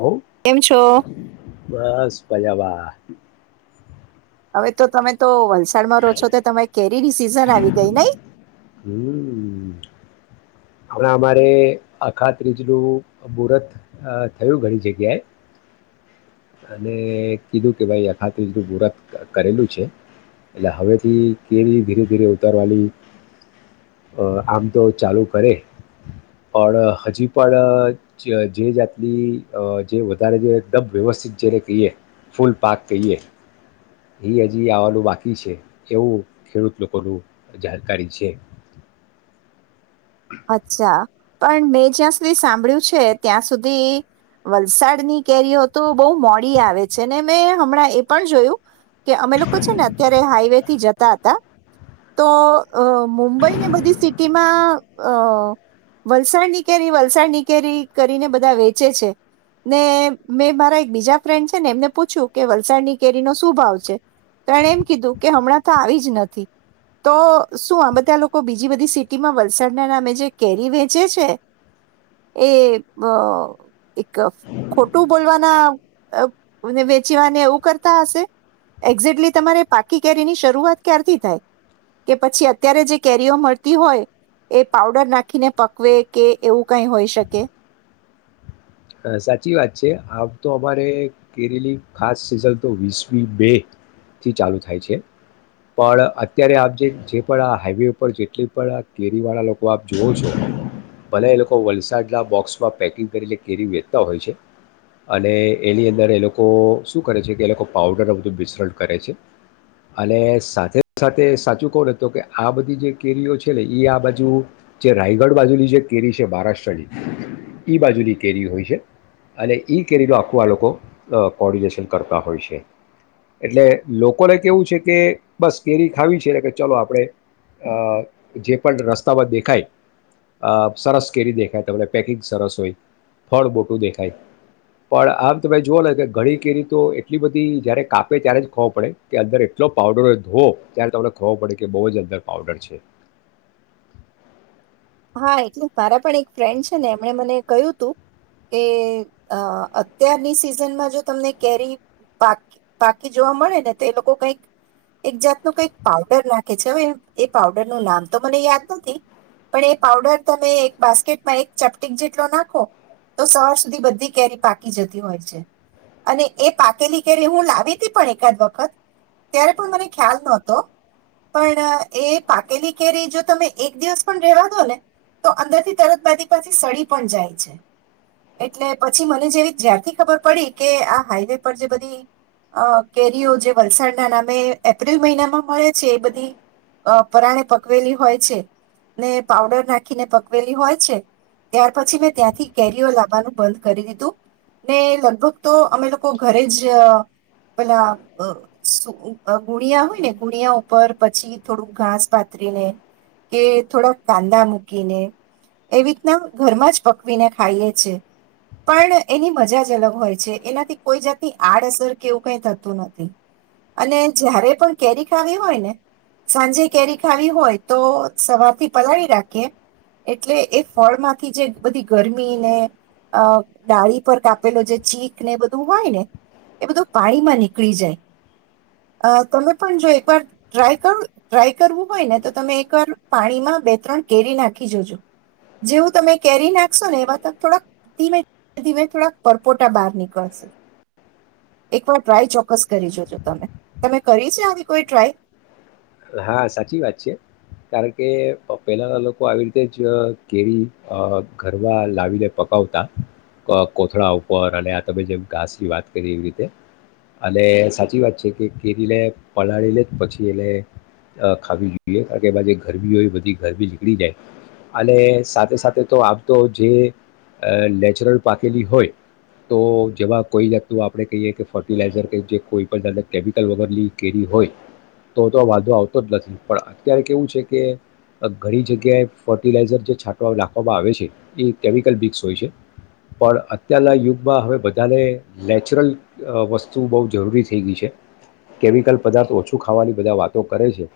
હો કેમ છો? બસ મજા મા હવે તો તમે તો વલસાડમાં રો છો તો તમે કેરી સીઝન જરા આવી ગઈ નઈ. હ. હમણા અમારે અખા ત્રીજનું મુહૂર્ત અ થયું ઘણી જગ્યાએ અને કીધું કે ભાઈ અખાત્રીજ મુરત કરેલું છે એટલે હવેથી કેરી ધીરે ધીરે ઉતારવાની અ આમ તો ચાલુ કરે પણ હજી પણ જે જાતની અ જે વધારે જે દબ વ્યવસ્થિત જ્યારે કહીએ ફૂલ પાક કહીએ. એ હજી આવાનું બાકી છે એવું ખેડૂત લોકોનું જાણકારી છે. અચ્છા. પણ મેં જ્યાં સુધી સાંભળ્યું છે ત્યાં સુધી વલસાડની કેરીઓ તો બહુ મોડી આવે છે ને મેં હમણાં એ પણ જોયું કે અમે લોકો છે ને અત્યારે હાઈવે.. થી જતા હતા તો અ મુંબઈ ને બધી સિટીમાં અ વલસાડ ની કેરી વલસાડ ની કેરી કરીને બધા વેચે છે ને મેં મારા એક બીજા ફ્રેન્ડ છે ને એમને પૂછ્યું કે વલસાડ ની કેરી નો શું ભાવ છે તો એણે એમ કીધું કે હમણાં તો આવી જ નથી તો શું આ બધા લોકો બીજી બધી સિટીમાંસા ના અ જે કેરી વેચે છે એ એક ખોટું બોલવાના વેચીવાને એવું કરતા હશે એક્ઝેક્ટલી તમારે પાકી કેરી ની શરૂઆત ક્યારથી થાય કે પછી અત્યારે જે કેરીઓ મળતી હોય એ પાવડર નાખીને પકવે કે એવું કંઈ હોઈ શકે સાચી વાત છે આ તો અમારે કેરીની ખાસ સિઝન તો વીસમી બે થી ચાલુ થાય છે પણ અત્યારે આપ જે જે પણ આ હાઈવે ઉપર જેટલી પણ કેરી વાળા લોકો આપ જોવો છો બધ એ લોકો વલસાડના બોક્સમાં પેકિંગ કરીને કેરી વેચતા હોય છે અને એની અંદર એ લોકો શું કરે છે કે એ લોકો પાવડરનું બધું મિશરણ કરે છે અને સાથે સાથે સાચું કહું ને તો કે આ બધી જે કેરીઓ છે ને એ આ બાજુ જે રાયગઢ બાજુની જે કેરી છે મહારાષ્ટ્રની એ બાજુની.. કેરી હોય છે અને એ કેરીનો આખવા લોકો કોર્ડિનેશન કરતા હોય છે એટલે લોકોને કેવું છે કે બસ કેરી ખાવી છેને કે ચલો આપણે અ જે પણ રસ્તામાં દેખાય અ સરસ કેરી દેખાય તમને પેકિંગ સરસ હોય ફળ મોટું દેખાય પણ આમ તમે જોઓ ને કે ઘણી કેરી તો એટલી બધી જયારે કાપે ત્યારે જ ખોવો પડે કે અંદર એટલો પાવડર હોય ધોવો ત્યારે તમને ખોવો પડે કે બહુ જ અંદર પાવડર છે હા એટલે મારા પણ એક ફ્રેન્ડ છે ને એમણે મને કહ્યું હતું કે અ અત્યારની સિઝનમાં જો તમને કેરી પાકી પાકી જોવા મળે ને તો એ લોકો કઈક એક જાત ન કઈક પાવડર નાખે છે હવે એ પાવડર નું નામ તો મને યાદ નથી પણ એ પાવડર તમે એક બાસ્કેટમાં એક ચપટીક જેટલો નાખો તો સવાર સુધી બધી કેરી પાકી જતી હોય છે અને એ પાકેલી કેરી હું લાવી હતી પણ એકાદ વખત ત્યારે પણ મને ખ્યાલ નહોતો પણ એ પાકેલી કેરી જો તમે એક દિવસ પણ રહેવા તો અંદર થી તરત બાજી પાછથી સડી પણ જાય છે એટલે પછી મને જેવી જ્યારથી ખબર પડી કે આ હાઈવે પર જે બધી અ કેરીઓ જે વલસાડના નામે એપ્રિલ મહિનામાં મળે છે એ બધીઅ પરાણે પકવેલી હોય છે ને પાવડર નાખીને પકવેલી હોય છે ત્યાર પછી મેં ત્યાંથી કેરીઓ લાવવાનું બંધ કરી દીધું ને લગભગ તો અમે લોકો ઘરે જ પેલા અ ઉગુણિયા હોય ને ગુણિયા ઉપર પછી થોડું ઘાસ પાતરીને કે થોડાક કાંદા મૂકીને એવી રીતના ઘરમાં જ પકવીને ખાઈએ છે પણ એની મજા જ અલગ હોય છે એનાથી કોઈ જાતની આડઅસર કેવું કઈ થતું નથી અને જારે પણ કેરી ખાવી હોય ને સાંજે કેરી ખાવી હોય તો સવારથી પલાળેલી રાખીએ એટલે એ ફળમાંથી જે બધી ગરમી ને અ ડાળી પર કાપેલો જે ચીખ ને બધું હોય ને એ બધું પાણીમાં નીકળી [unintelligible] તમે પણ જો એકવાર ટ્રાય કરું ટ્રાય કરવું હોય ને તો તમે એકવાર પાણીમાં બે ત્રણ કેરી નાખી જોજો જેવું તમે કેરી નાખશો ને એવા ત થોડાક ધીમે ધીમે થોડાક પરપોટા બહાર નીકળશે એકવાર ટ્રાય ચોક્કસ કરી જોજો તમે તમે કરી છે આવી કોઈ ટ્રાય હા સાચી વાત છે કારણ કે પહેલાના લોકો આવી રીતે જ કેરી ઘરમાં લાવીને પકાવતા કોથળા ઉપર અને આ તમે જેમ ઘાસની વાત કરી એવી રીતે અને સાચી વાત છે કે કેરીને પલાળી લે જ પછી એને ખાવી જોઈએ કારણ કે એમાં જે ગરબી હોય બધી ગરબી નીકળી જાય અને સાથે સાથે તો આમ તો જે અ નેચરલ પાકેલી હોય તો જેમાં કોઈ જાાગત આપણે કહીએ કે ફર્ટિલાઈઝર કે જે કોઈ પણ જા કેમિકલ વગરની કેરી હોય તો તો વાંધો આવતો જ નથી પણ અત્યારે કેવું છે કે ઘણી જગ્યાએ ફર્ટિલાઇઝર જે છાંટવા નાખવામાં આવે છે એ કેમિકલ બિક્સ હોય છે પણ અત્યારના યુગમાં હવે બધાને નેચરલ વસ્તુ બહુ જરૂરી થઈ ગઈ છે કેમિકલ પદાર્થ ઓછું ખાવાની બધા વાત કરે છે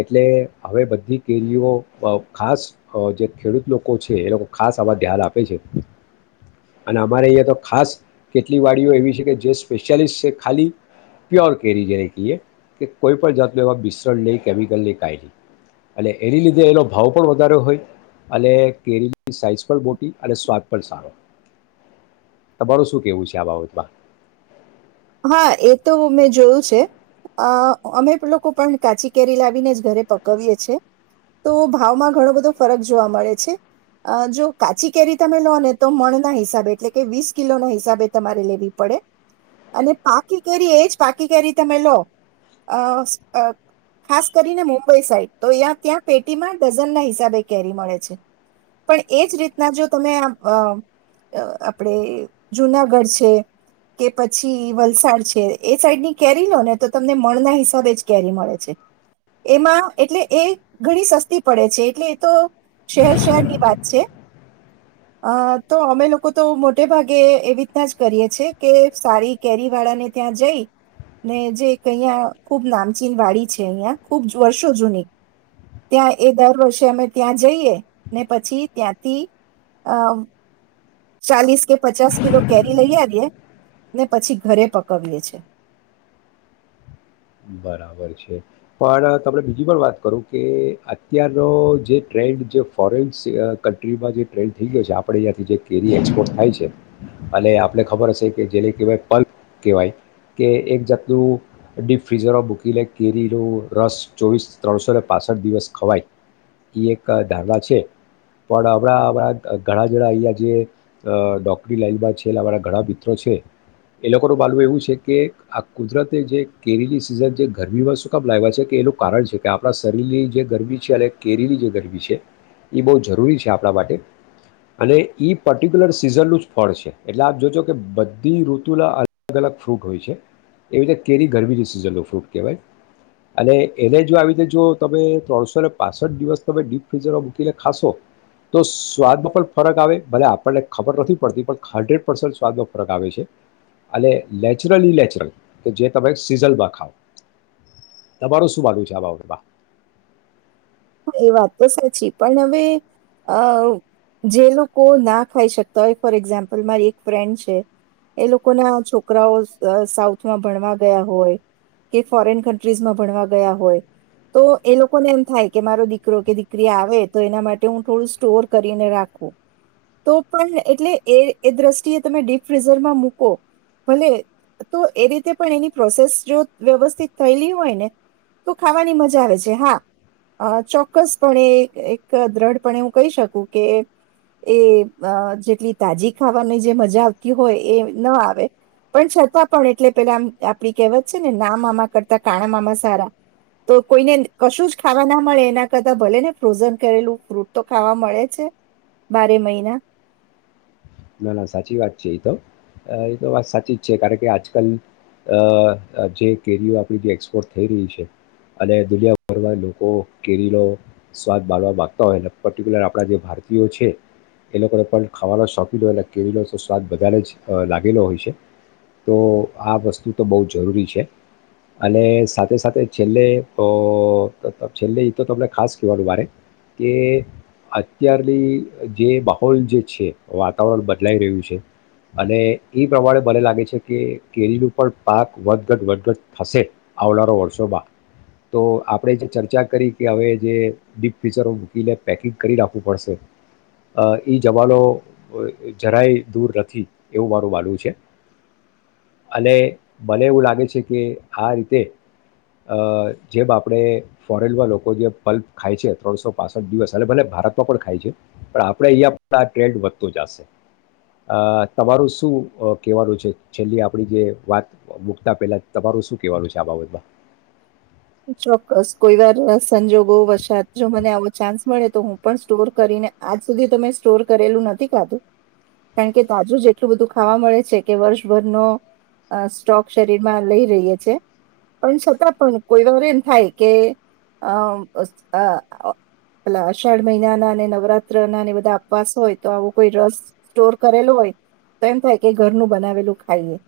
એટલે હવે બધી કેરીઓ ખાસ અ જે ખેડૂત લોકો છે એ લોકો ખાસ આવા ધ્યાન આપે છે અને અમારે અહીયાં તો ખાસ કેટલી વાડીઓ એવી છે કે જે સ્પેશિયાલિસ્ટ છે ખાલી પ્યોર કેરી જેને કહીએ કે કોઈ પણ જાત એવા મિશ્રણ લઈ કેમિકલ લઈ કાયરી અને એની લીધે એનો ભાવ પણ વધારે હોય અને કેરી સાઈઝ પણ મોટી અને સ્વાદ પણ સારો તમારું શું કેવું છે આ બાબતમાં હા એ તો મેં જોયું છે અ અમે લોકો પણ કાચી કેરી લાવીને જ ઘરે પકવીએ છેએ તો ભાવમાં ઘણો બધો ફરક જોવા મળે છે અ જો કાચી કેરી તમે લો ને તો મણ ના હિસાબે એટલે કે વીસ કિલો ના હિસાબે તમારે લેવી પડે અને પાકી કેરી એ જ પાકી કેરી તમે લો ખાસ કરીને અઅ મુંબઈ સાઈડ તો ત્યાં ત્યાં પેટીમાં ડઝન ના હિસાબે કેરી મળે છે પણ એજ રીતના જો તમે આ અ આપણે જુનાગઢ છે કે પ પછી વલસાડ છે એ સાઈડ ની કેરી લો ને તો તમને મણના હિસાબે જ કેરી મળે છે એમાં એટલે એ ઘણી સસ્તી પડે છે એટલે એ તો શહેર શહેરની વાત છે અ તો અમે લોકો તો મોટે ભાગે એવી રીતના જ કરીએ છેએ કે. સારી કેરી વાળા ને ત્યાં જઈ ને જે અહિયાં ખૂબ નામચીન વાડી છે અહિયાં ખૂબ વર્ષો જૂની ત્યાં એ દર વર્ષે અમે ત્યાં જઈએ ને પછી ત્યાંથી અ. ચાલીસ કે પચાસ કિલો કેરી લઈ આ દએ ને પછી ઘરે પકવીએે છે. બરાબર છે પણ તમે બીજી પણ વાત કરું કે અત્યારનો જે ટ્રેન્ડ જે ફોરેન કન્ટ્રીમાં જે ટ્રેન્ડ થઈ ગયો છે આપણે અહીંયાથી જે કેરી એક્સપોર્ટ થાય છે અને આપને ખબર હશે કે જેને કહેવાય પલ્ક કહેવાય કે એક જાતનું ડિફ. ફ્રીઝરોમાં મૂકી લે કેરીનો રસ ચોવીસ ત્રણસો ને પાંસઠ દિવસ ખવાય એ એક ધારણા છે પણ હમણાં અણાં ઘણા જણા અહીંયા જે નોકરી લાઈમાં છેલ્લે અમારા ઘણા મિત્રો છે એ લોકોનું માલવું એવું છે કે આ કુદરતે જે. કેરીની સિઝન જે ગરમીમાં શું કામ લાવવા છે કે એનું કારણ છે કે આપણા શરીરની જે ગરમી છે અને કેરીની જે ગરમી છે એ બહુ જરૂરી છે આપણા માટે અને એ પર્ટિક્યુલર સિઝનનું જ ફળ છે એટલે આપ જોજો કે બધી ઋતુલા અલગ અલગ ફ્રૂટ હોય છે એવી રીતે કેરી. ગરમીની સિઝનનો ફ્રૂટ કહેવાય અને એને જો આવી રીતે જો તમે ત્રણસો ને પાંસઠ દિવસ તમે ડીપ ફ્રીઝરમાં મૂકીને ખાશો તો સ્વાદમાં પણ ફરક આવે ભલે આપણને ખબર નથી પડતી પણ હન્ડ્રેડ પર્સન્ટ સ્વાદમાં ફરક આવે છે અને નેચરલી ઇ નેચરલ કે જે. તમે સીઝલમાં ખાવ તમારો શું વાંધું છે આ બા. હા એ વાત તો સાચી પણ હવે અ જે લોકો ના ખાઈ શકતા હોય ફોર એક્ઝામ્પલ મારી એક ફ્રેન્ડ છે એ લોકો ના છોકરાઓ સાઉથમાં ભણવા ગયા હોય કે ફોરેન કન્ટ્રીઝમાં ભણવા ગયા હોય તો એ લોકોને એમ થાય. કે મારો દીકરો કે દીકરી આવે તો એના માટે હું થોડું સ્ટોર કરીને રાખું તો પણ એટલે એ એ દ્રષ્ટિએ તમે ડીપ ફ્રીઝરમાં મૂકો ભલે તો એ રીતે પણ એની પ્રોસેસ જો વ્યવસ્થિત થયેલી હોય ને તો ખાવાની મજા આવે છે હા. અ ચોક્કસપણે એક દ્રઢ પણ હું કહી શકું કે એ એજેટલી તાજી ખાવાની જે મજા આવતી હોય એ ન આવે પણ છતાં પણ એટલે પેલામ આપડી કહેવત છે ને ના મામા કરતા કાણા મામા સારા તો કોઈને કશું જ. ખાવા ના મળે એના કરતા ભલે ને ફ્રોઝન કરેલું ફ્રૂટ તો ખાવા મળે છે બારે મહિના. ના ના સાચી વાત છે એ તો એ તો વાત સાચી જ છે કારણ કે આજકાલ અ જે કેરીઓ આપણી જે એક્સપોર્ટ થઈ રહી છે અને દુનિયાભરમાં લોકો કેરીનો સ્વાદ બાળવા માંગતા હોય પર્ટિક્યુલર આપણા જે ભારતીયો છે એ લોકોને પણ ખાવાનો શોખ. લો અને કેરીલો તો સ્વાદ વધધારે જ લાગેલો હોય છે તો આ વસ્તુ તો બહુ જરૂરી છે અને સાથે સાથે છેલ્લે છેલ્લે એ તો તમને ખાસ કહેવાનું મારે કે અત્યારની જે માહોલ જે છે. વાતાવરણ બદલાઈ રહ્યું છે અને એ પ્રમાણે મને લાગે છે કે કેરીનું પણ પાક વધઘટ વધઘટ થશે આવનારા વર્ષોમાં તો આપણે જે ચર્ચા કરી કે હવે જે ડીપ ફીચરો મૂકીને પેકિંગ કરી રાખવું પડશે એ જમાનો. ઓ એ જરાય દૂર નથી એવું મારું માનવું છે. અને મને એવું લાગે છે કે આ રીતે અહ જેમ આપણે ફોરેનમાં લોકો જે પલ્પ ખાય છે ત્રણસો પાસઠ દિવસ અને ભલે ભારતમાં પણ ખાય છે પણ આપણે અહીંયા આ ટ્રેન્ડ તો જાશે. અહ તમારું શું અહ કેવાનું છે છેલ્લી આપડી જે વાત મુકતા પેલા તમારું શું કેવાનું છે આ બાબતમાં. ચોક્કસ કોઈ વાર સંજોગો વસાત જો મને આવો ચાન્સ મળે તો હું પણ સ્ટોર કરીને આજ સુધી તોં સ્ટોર કરેલું નથી ખાધું. કારણ કે તાજું જ એટલું બધું ખાવા મળે છે કે વર્ષભરનો અહ સ્ટોક શરીરમાં લઈ રહીએ છે પણ છતાં પણ કોઈ વાર એમ થાય કે અહ ઉસ અહ અષાઢ મહિના ના ને નવરાત્ર ના બધા અવાસ હોય તો આવો કોઈ રસ સ્ટોર કરેલો હોય તો એમ થાય કે ઘરનું બનાવેલું ખાઈએ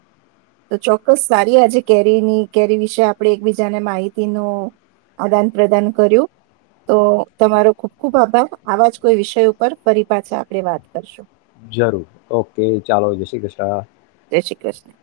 તો ચોક્કસ સારી આજે કેરીની કેરી વિશે આપણે એકબી જેને માહિતી નું આદાન પ્રદાન કર્યું. તો તમારો ખુબ ખુબ આભાર આવા જ કોઈ વિષય ઉપર ફરી પાછા આપણે વાત કરશું. જરૂર. ઓકે ચાલો, જય શ્રી કૃષ્ણ. શ્રી કૃષ્ણ.